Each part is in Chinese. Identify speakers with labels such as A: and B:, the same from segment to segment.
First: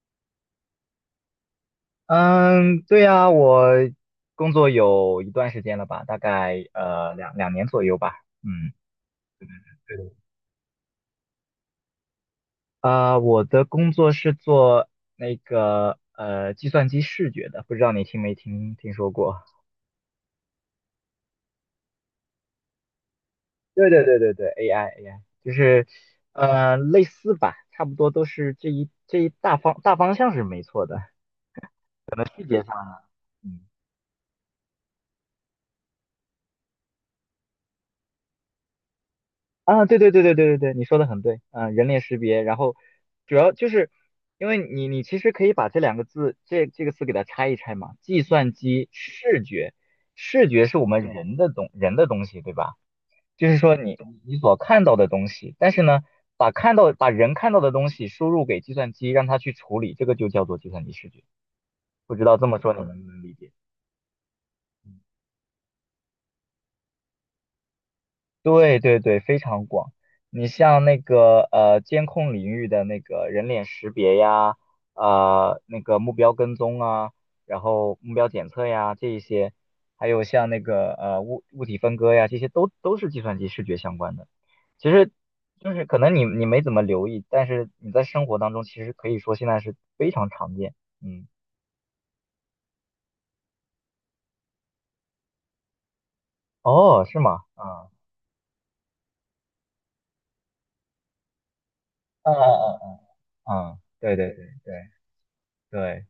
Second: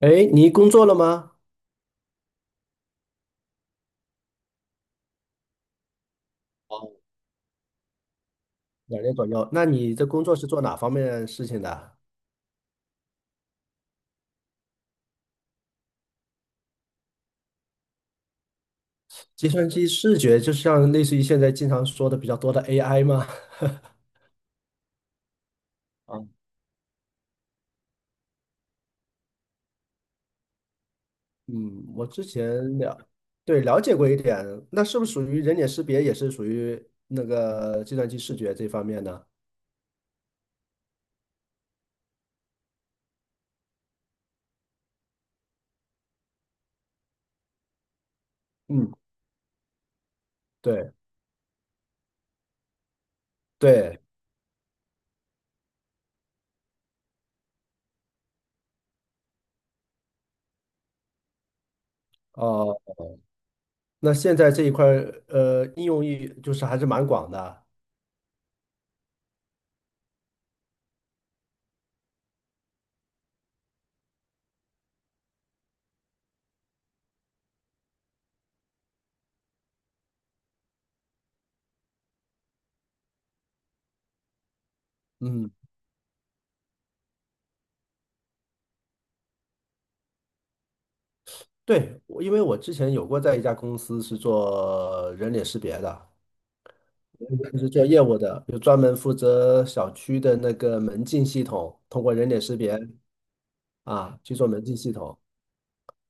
A: 哎，你工作了吗？
B: 嗯，对呀，我工作有一段时间了吧，大概
A: 哦，
B: 两年左右吧。嗯，
A: 两年左右。那你
B: 对
A: 的
B: 的，
A: 工作是做哪方面的事情的？
B: 啊，我的工作是做那个计算机视觉的，不知道你听没听说过？
A: 计算机视觉，就像类似于现在经常说的比较多的 AI 吗？
B: 对对 对对对，AI AI 就是
A: 啊，
B: 类似吧，差不多都是这一大方向是没错的，
A: 嗯，我
B: 可
A: 之
B: 能细节上
A: 前了，
B: 呢。
A: 对，了解过一点。那是不是属于人脸识别，也是属于那个计算机视觉这方面呢？
B: 啊，对对对对对对对，你说的很对，嗯，人脸识别，然后主要就是因为你其实可以把这两个字这个词给它拆一拆嘛，计算机
A: 嗯，
B: 视觉，视觉是我
A: 对
B: 们人的东西，对吧？就是说你
A: 对，
B: 你所看到的东西，但是呢，把人看到的东西输入给计算机，让它去处理，这个就叫做计算机视觉。不知道这么说
A: 哦，
B: 你能不能理解？
A: 那现在这一块儿应用域就是还是蛮广的。
B: 对对对，非常广。你像那个监控领域的那个人脸识别呀，那个目标跟踪啊，然后目标检测呀，这一些，还有像那个物体分割呀，这些都是计算机视觉相关的。其实
A: 嗯，
B: 就是可能你没怎么留意，但是你在生活当中其实可以说现在是非常常见。嗯，
A: 对，因为我之前有过在一家公司是做人脸识别的。
B: 哦，是吗？
A: 就是做
B: 啊，
A: 业务的，有专门负责小区的那个门禁系统，通过人
B: 嗯
A: 脸识
B: 嗯
A: 别
B: 嗯嗯嗯，对
A: 啊
B: 对
A: 去
B: 对
A: 做门禁
B: 对
A: 系统。
B: 对。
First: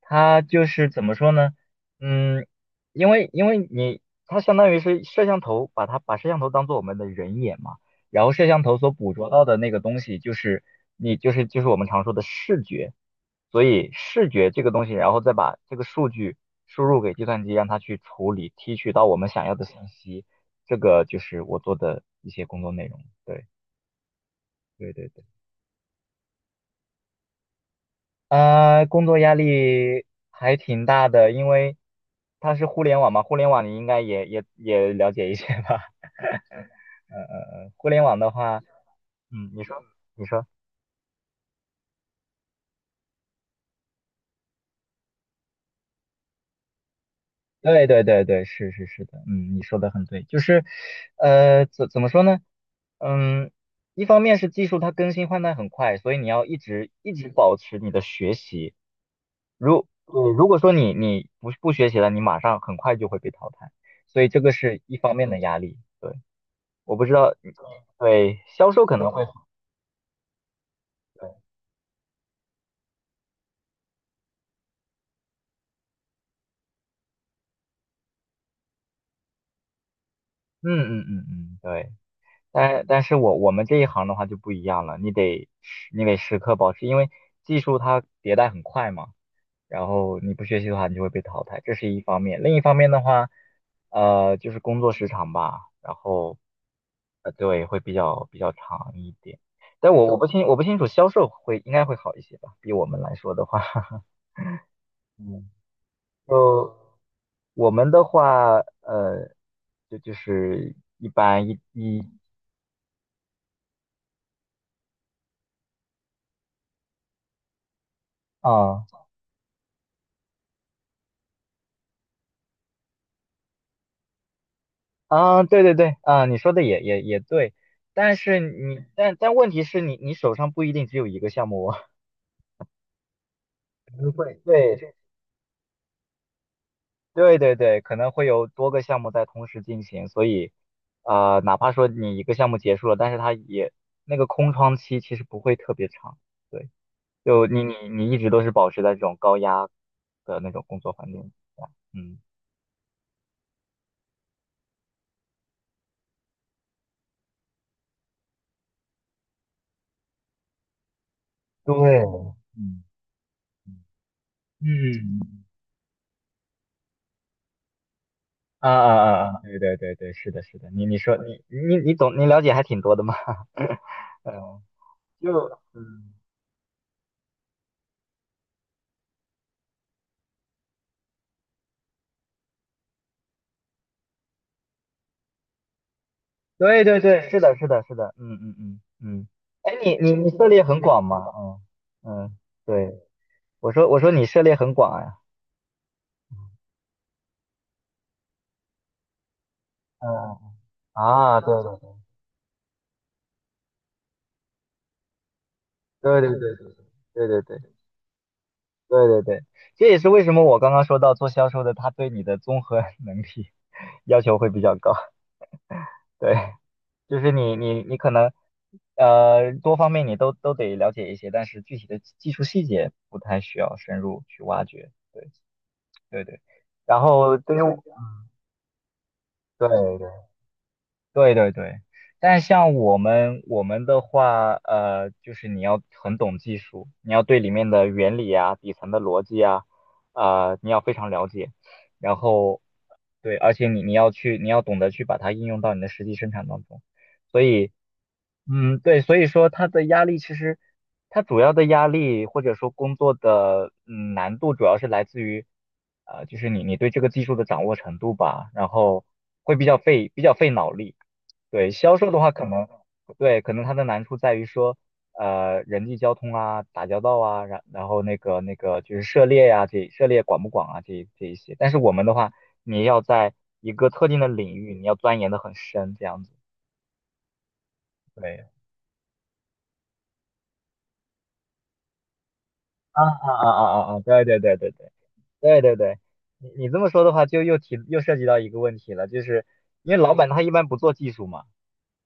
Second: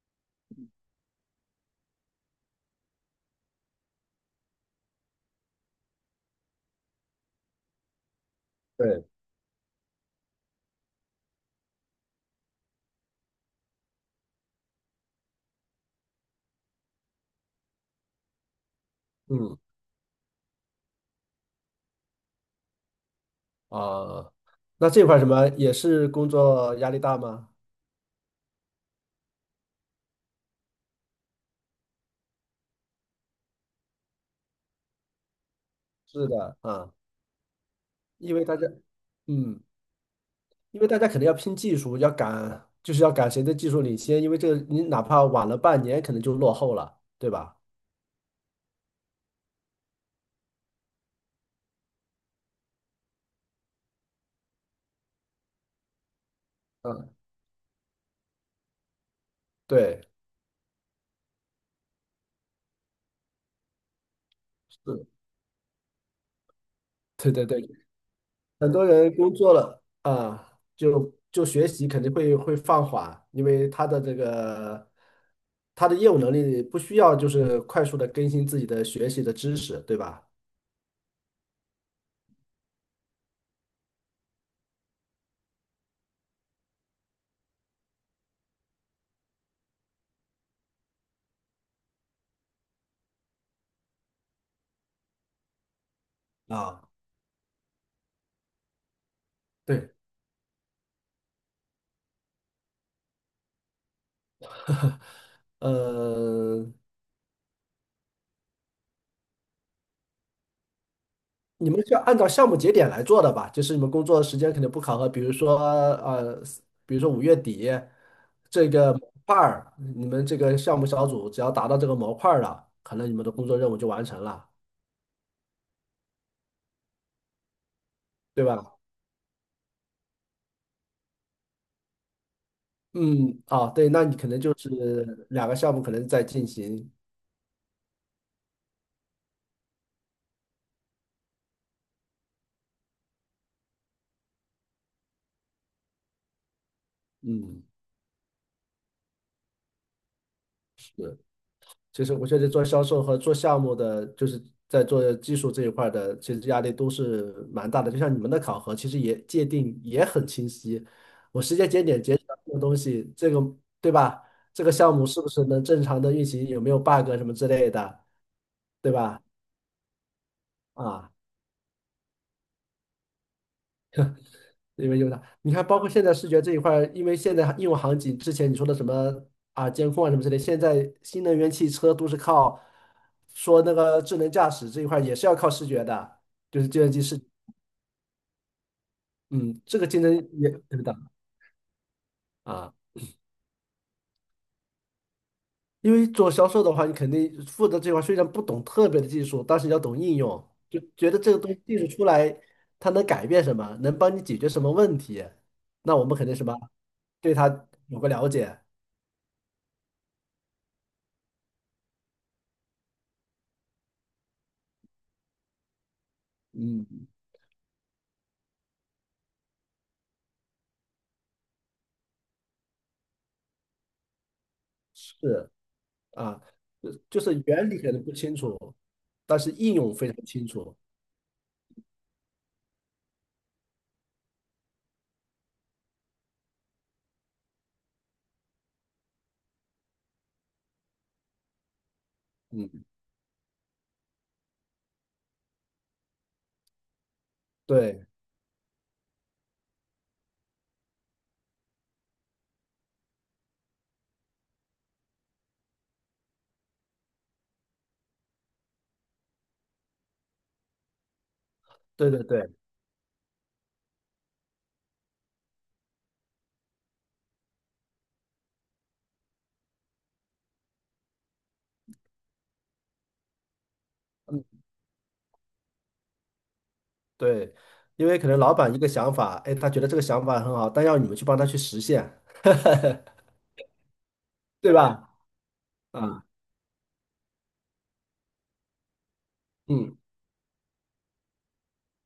B: 它就是怎么说呢？嗯，因为它相当于是摄像头，把摄像头当做我们的人眼嘛，然后摄像头所
A: 对，
B: 捕捉到的那个东西就是就是我们常说的视觉，所以视觉这个东西，然后再把这个数据输入给计算机，让它去处理提取到我们想要
A: 嗯
B: 的信息，这个就是我做的一些工作内容。对
A: 啊，那
B: 对
A: 这
B: 对。
A: 块儿
B: 对。
A: 什么也是工作压力大吗？
B: 工作压力还挺大的，因为它是互联网嘛，互联网你应该也了解一些吧？
A: 是的啊，
B: 嗯嗯嗯，互联网的
A: 因为大
B: 话，
A: 家，
B: 嗯，
A: 嗯，
B: 你说，
A: 因为大家肯定要拼技术，要赶，就是要赶谁的技术领先，因为这个你哪怕晚了半年，可能就落后了，对吧？
B: 对对对对，是是是的，嗯，你说的很对，就是，怎么说呢？嗯，一方面是技术它更新换代很快，所以你要一直
A: 嗯，
B: 一直保持你的学习。如
A: 对，
B: 如果说你不学习了，你马上很快就会被淘汰，所以这个是一
A: 是，
B: 方面的压力。对。我不知
A: 对
B: 道，
A: 对对，
B: 对，销
A: 很多
B: 售可能
A: 人
B: 会，
A: 工作了啊，就
B: 对，
A: 就学习肯定会放缓，因为他的这个他的业务能力不需要就是快速的更新自己的学习的知识，对吧？
B: 嗯嗯嗯嗯，对，但是我们这一行的话就不一样了，你得时刻保持，因为技术它迭代很快嘛，然后你不学习的话，你就会被淘汰，这是一方面。另一方面的话，就是工作时长吧，然后，
A: 啊，
B: 对，会比较长一点。
A: 对，
B: 但我不清楚销售应该会好一些吧，比我们来说的话，嗯，
A: 呃，
B: 就我们的话，就是一般
A: 你们是按照项目节点来做的吧？就是你们工作时间肯定不考核，比如说比如说五月底这
B: 啊
A: 个模块儿，你们这个项目小组只要达到这个模块儿了，可能你们的工作任务就完成了，
B: 啊，对对对啊，你说的也对，但是
A: 对吧？
B: 你但但问题是你手上不一定只有一个项目哦，
A: 嗯，啊，对，
B: 可
A: 那
B: 能
A: 你可
B: 会，
A: 能就
B: 对
A: 是两个项目可能在进行，
B: 对对对，可能会有多个项目在同时进行，所以哪怕说你一个项目结束了，但是它也那个空窗期其实不会特别长，对，就你
A: 嗯，
B: 你你一直都是保持在这种高压的那种工作
A: 是，
B: 环境下，
A: 其实
B: 嗯
A: 我觉得做销售和做项目的，就是在做技术这一块儿的，其实压力都是蛮大的。就像你们的考核，其实也界定也很清晰，我时间节
B: 对，
A: 点截止到这个东
B: 嗯。
A: 西，这个对吧？这个项目
B: 嗯，
A: 是不是能正常的运行，有没有 bug 什么之类的，
B: 啊
A: 对
B: 啊
A: 吧？
B: 啊啊，对对对对，是的，是的，你
A: 啊。
B: 说你懂，你了解还挺多的嘛，嗯，
A: 因为用的，你
B: 就
A: 看，包括现
B: 嗯，
A: 在视觉这一块儿，因为现在应用场景之前你说的什么啊，监控啊什么之类，现在新能源汽车都是靠说那个智能驾驶这一块儿也是要靠视觉的，就是计
B: 对
A: 算
B: 对
A: 机视，
B: 对，是的，是的，是的，嗯嗯嗯嗯，
A: 嗯，
B: 哎，
A: 这个
B: 你
A: 竞
B: 你
A: 争
B: 你涉
A: 也
B: 猎
A: 特
B: 很
A: 别大
B: 广嘛，嗯嗯，
A: 啊。
B: 对，我说你涉猎很广呀，
A: 因为做销售的话，你肯定负责这块儿虽然不懂特别的技术，但是你要懂应用，
B: 嗯
A: 就觉得这个
B: 啊，对
A: 东西
B: 对
A: 技术出来，它能改变什么，能帮你解决什么问题，那我们
B: 对
A: 肯
B: 对
A: 定
B: 对
A: 什么
B: 对对
A: 对
B: 对
A: 它
B: 对
A: 有个了解，
B: 对对对，这也是为什么我刚刚说到做销售的，他对你的综合 能力要求会比较高，对，
A: 嗯，
B: 就是你可能多方面你都得了解一些，但是具体的技术细节不太需要深入去挖掘。对
A: 是。
B: 对对，
A: 啊，就
B: 然
A: 就
B: 后
A: 是
B: 对于
A: 原理可能不清楚，但是
B: 对
A: 应用非
B: 对
A: 常清楚。
B: 对对对，但像我们的话，就是你要很懂技术，你要对里面的原理啊、底层的逻辑啊，啊，你要非常了解。然后，
A: 嗯，
B: 对，而且你要懂得去把它应用到你的实际生产当中。所以，
A: 对，
B: 嗯，对，所以说它的压力其实，它主要的压力或者说工作的难度主要是来自于，就是你对这个技术的掌握程度吧，然后会比较费脑力。对，销售
A: 对
B: 的
A: 对
B: 话，可
A: 对，
B: 能对，可能它的难处在于说，人际交通啊，打交道啊，然后那个就是涉猎呀、这涉猎广不广啊，这一些。但是我们的话，你要在一个特定的
A: 嗯，
B: 领域，你要钻研的很深，这样子。
A: 对，因为可能
B: 对，
A: 老板一个想法，哎，他觉得这个想法很好，但要你们去帮他去实现，
B: 啊 啊啊啊啊啊！对对对对
A: 对
B: 对
A: 吧？
B: 对对对，
A: 啊，
B: 你这么说的话，就又涉及到一个问题了，就是因为
A: 嗯，
B: 老板他一般不做技术嘛。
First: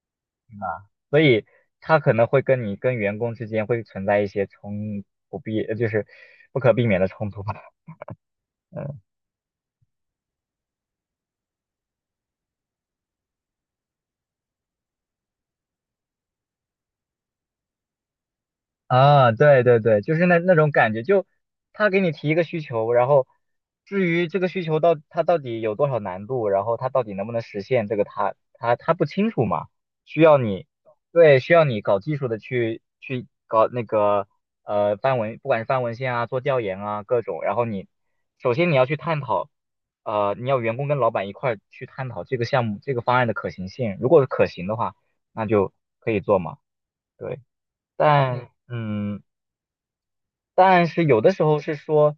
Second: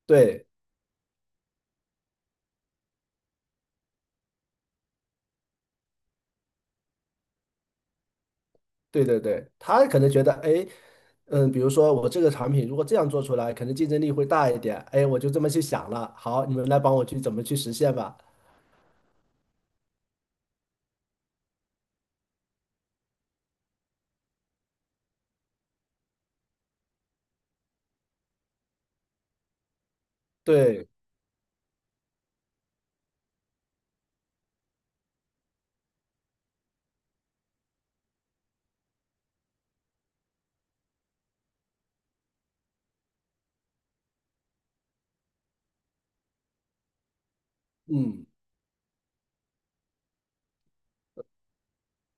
A: 对，
B: 啊，所以他可能会跟员工之间会存在一些冲不必，呃就是不可避免的冲突吧。嗯
A: 对对对，他可能觉得，哎，嗯，比如说我这个产品如果这样做出来，可能竞争力会大一点，哎，我就这么去想了，好，你们来帮我去怎么去实现吧。
B: 啊，对对对，就是那种感觉，就他给你提一个需求，然后至于这个需求他到底有多少难度，然后他到底能不能实现，这个他不清楚嘛，需要你
A: 对，
B: 对需要你搞技术的去搞那个翻文，不管是翻文献啊，做调研啊各种，然后你首先你要去探讨，你要员工跟老板一块儿去探讨这个项目这个方案的可行性，如果是可行的话，那就可以做嘛。对。
A: 嗯。
B: 但嗯，但是有的时候是说，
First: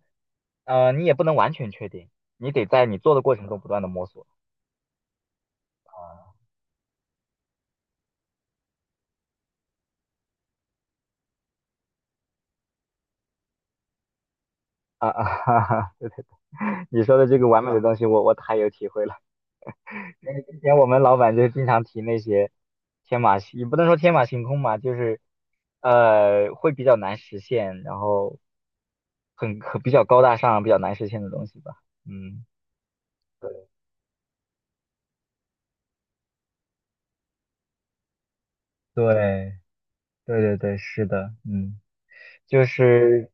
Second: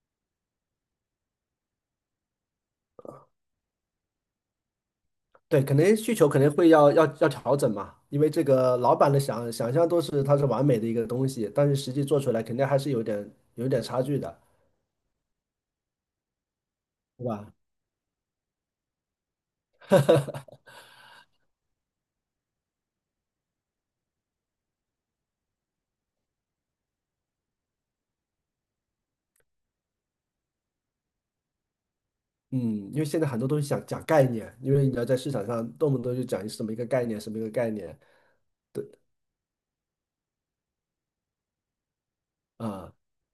B: 你也不能完全确定，你得在你做的过程中不断的摸索。
A: 对，可能需求可能会要调整嘛，因为这个老板的想象都是它是完美的一个东西，但是实际做出来肯定还是有点差距的，
B: 啊啊哈哈，对对，你说
A: 对
B: 的这个
A: 吧？
B: 完美的东西我太有体会了。因为之前我们老板就经常提那些天马行，也不能说天马行空吧，就是会比较难实现，然后比较高大上，比较难实现的东西吧。嗯，
A: 嗯，因为现在很多
B: 对
A: 东西想讲概念，因为你要在市场上动不动就讲什么一个概念，什么一个概念
B: 对对对对，是的，嗯。就
A: 啊，
B: 是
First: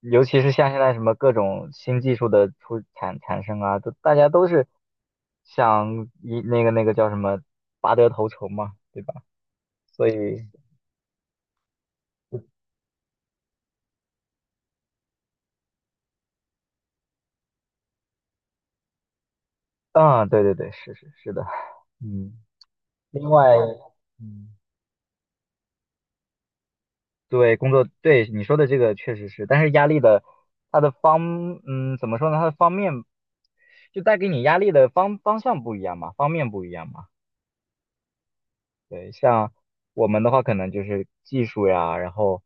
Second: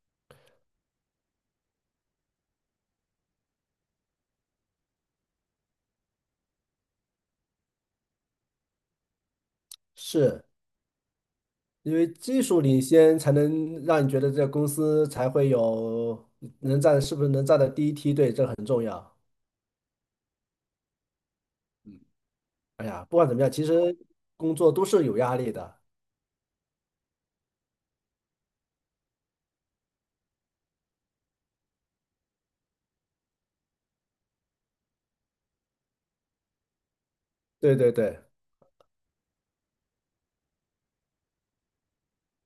B: 尤其是像现在什么各种新技术的产生啊，都大家都是那个叫什么拔得头筹嘛，对吧？所
A: 是
B: 以
A: 因为技术领先才能让你觉得这个公司才会有能站，是不是能站在第一梯队，这很重要。
B: 啊，对对对，是是是的，嗯，
A: 哎呀，不管
B: 另
A: 怎么
B: 外，
A: 样，其实
B: 嗯，
A: 工作都是有压力的。
B: 对工作，对你说的这个确实是，但是压力的它的方，嗯，怎么说呢？它的方面就带给你压力的方向不一样嘛，方面不一样嘛。
A: 对对对，
B: 对，像我们的话，可能就是技术呀，然后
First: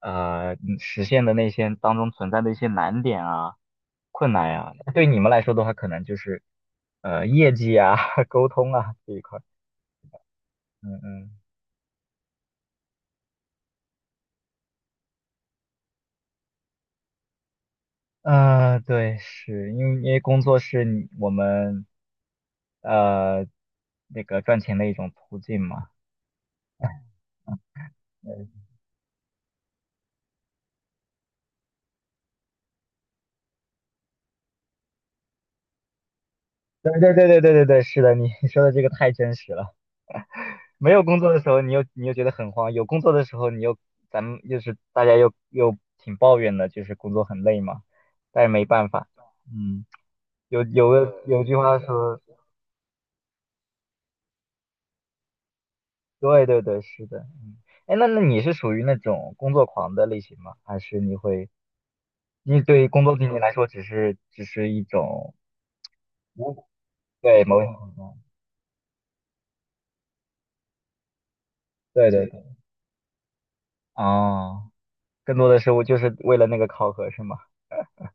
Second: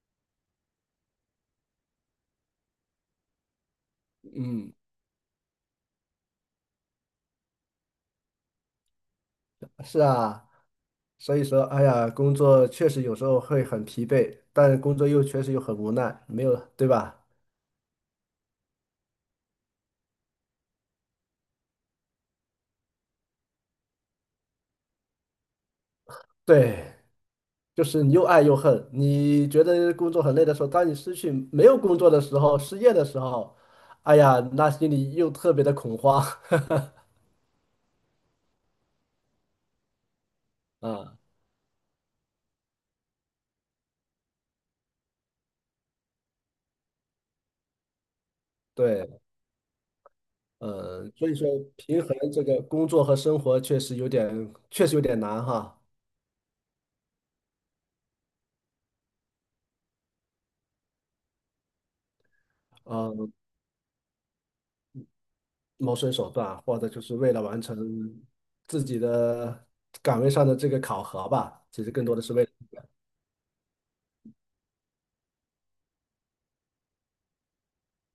B: 实现的那些当中存在的一些难点啊、困难
A: 嗯。
B: 呀，对你们来说的话，可能就是业绩啊、沟通啊这一块。
A: 是啊，
B: 嗯
A: 所以说，哎呀，工作确实有时候会很疲惫，但工作又确实又很无奈，没有，对吧？
B: 嗯，对，是因为工作是我们呃那个赚钱的一种途径嘛。
A: 对，就是你又爱又恨。你觉得工作很累的时候，当你失去没有工作的时候，失业的时候，哎呀，那心里又特别的恐慌
B: 对对对对对对对，是的，你 说的这个太真实了。没有
A: 啊。
B: 工作的时候，你又觉得很慌；有工作的时候，你又咱们又是大家又又挺抱怨的，就是工作很累嘛。但是没办法，
A: 对，
B: 嗯，有有
A: 嗯，
B: 个
A: 所以
B: 有
A: 说
B: 句话
A: 平衡
B: 说，
A: 这个工作和生活确实有点，确实有点难哈。
B: 对对对，是的，嗯，哎，那你是属于那种工作狂的类型吗？还是你对于工作对
A: 呃
B: 你来说只是一种
A: 谋生手段，
B: 无，
A: 或者就是为了
B: 对某
A: 完
B: 种
A: 成
B: 程度
A: 自己的岗位上的这个考核吧。其实更
B: 对
A: 多的
B: 对
A: 是
B: 对，
A: 为了，
B: 哦，更多的是我就是为了那个考核是吗？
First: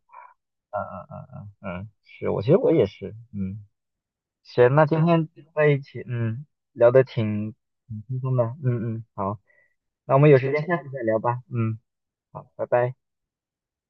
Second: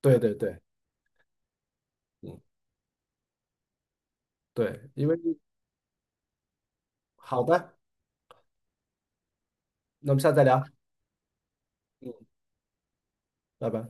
A: 对对对，
B: 嗯嗯嗯嗯嗯，
A: 嗯，
B: 其实我也是，嗯。行，那
A: 对，
B: 今
A: 因为
B: 天在一起，嗯，聊得
A: 好
B: 挺
A: 的，
B: 挺轻松的，嗯嗯，好，
A: 那
B: 那
A: 我
B: 我
A: 们下
B: 们
A: 次
B: 有
A: 再
B: 时
A: 聊，
B: 间下次再聊吧，嗯，
A: 嗯，
B: 好，拜拜。
A: 拜拜。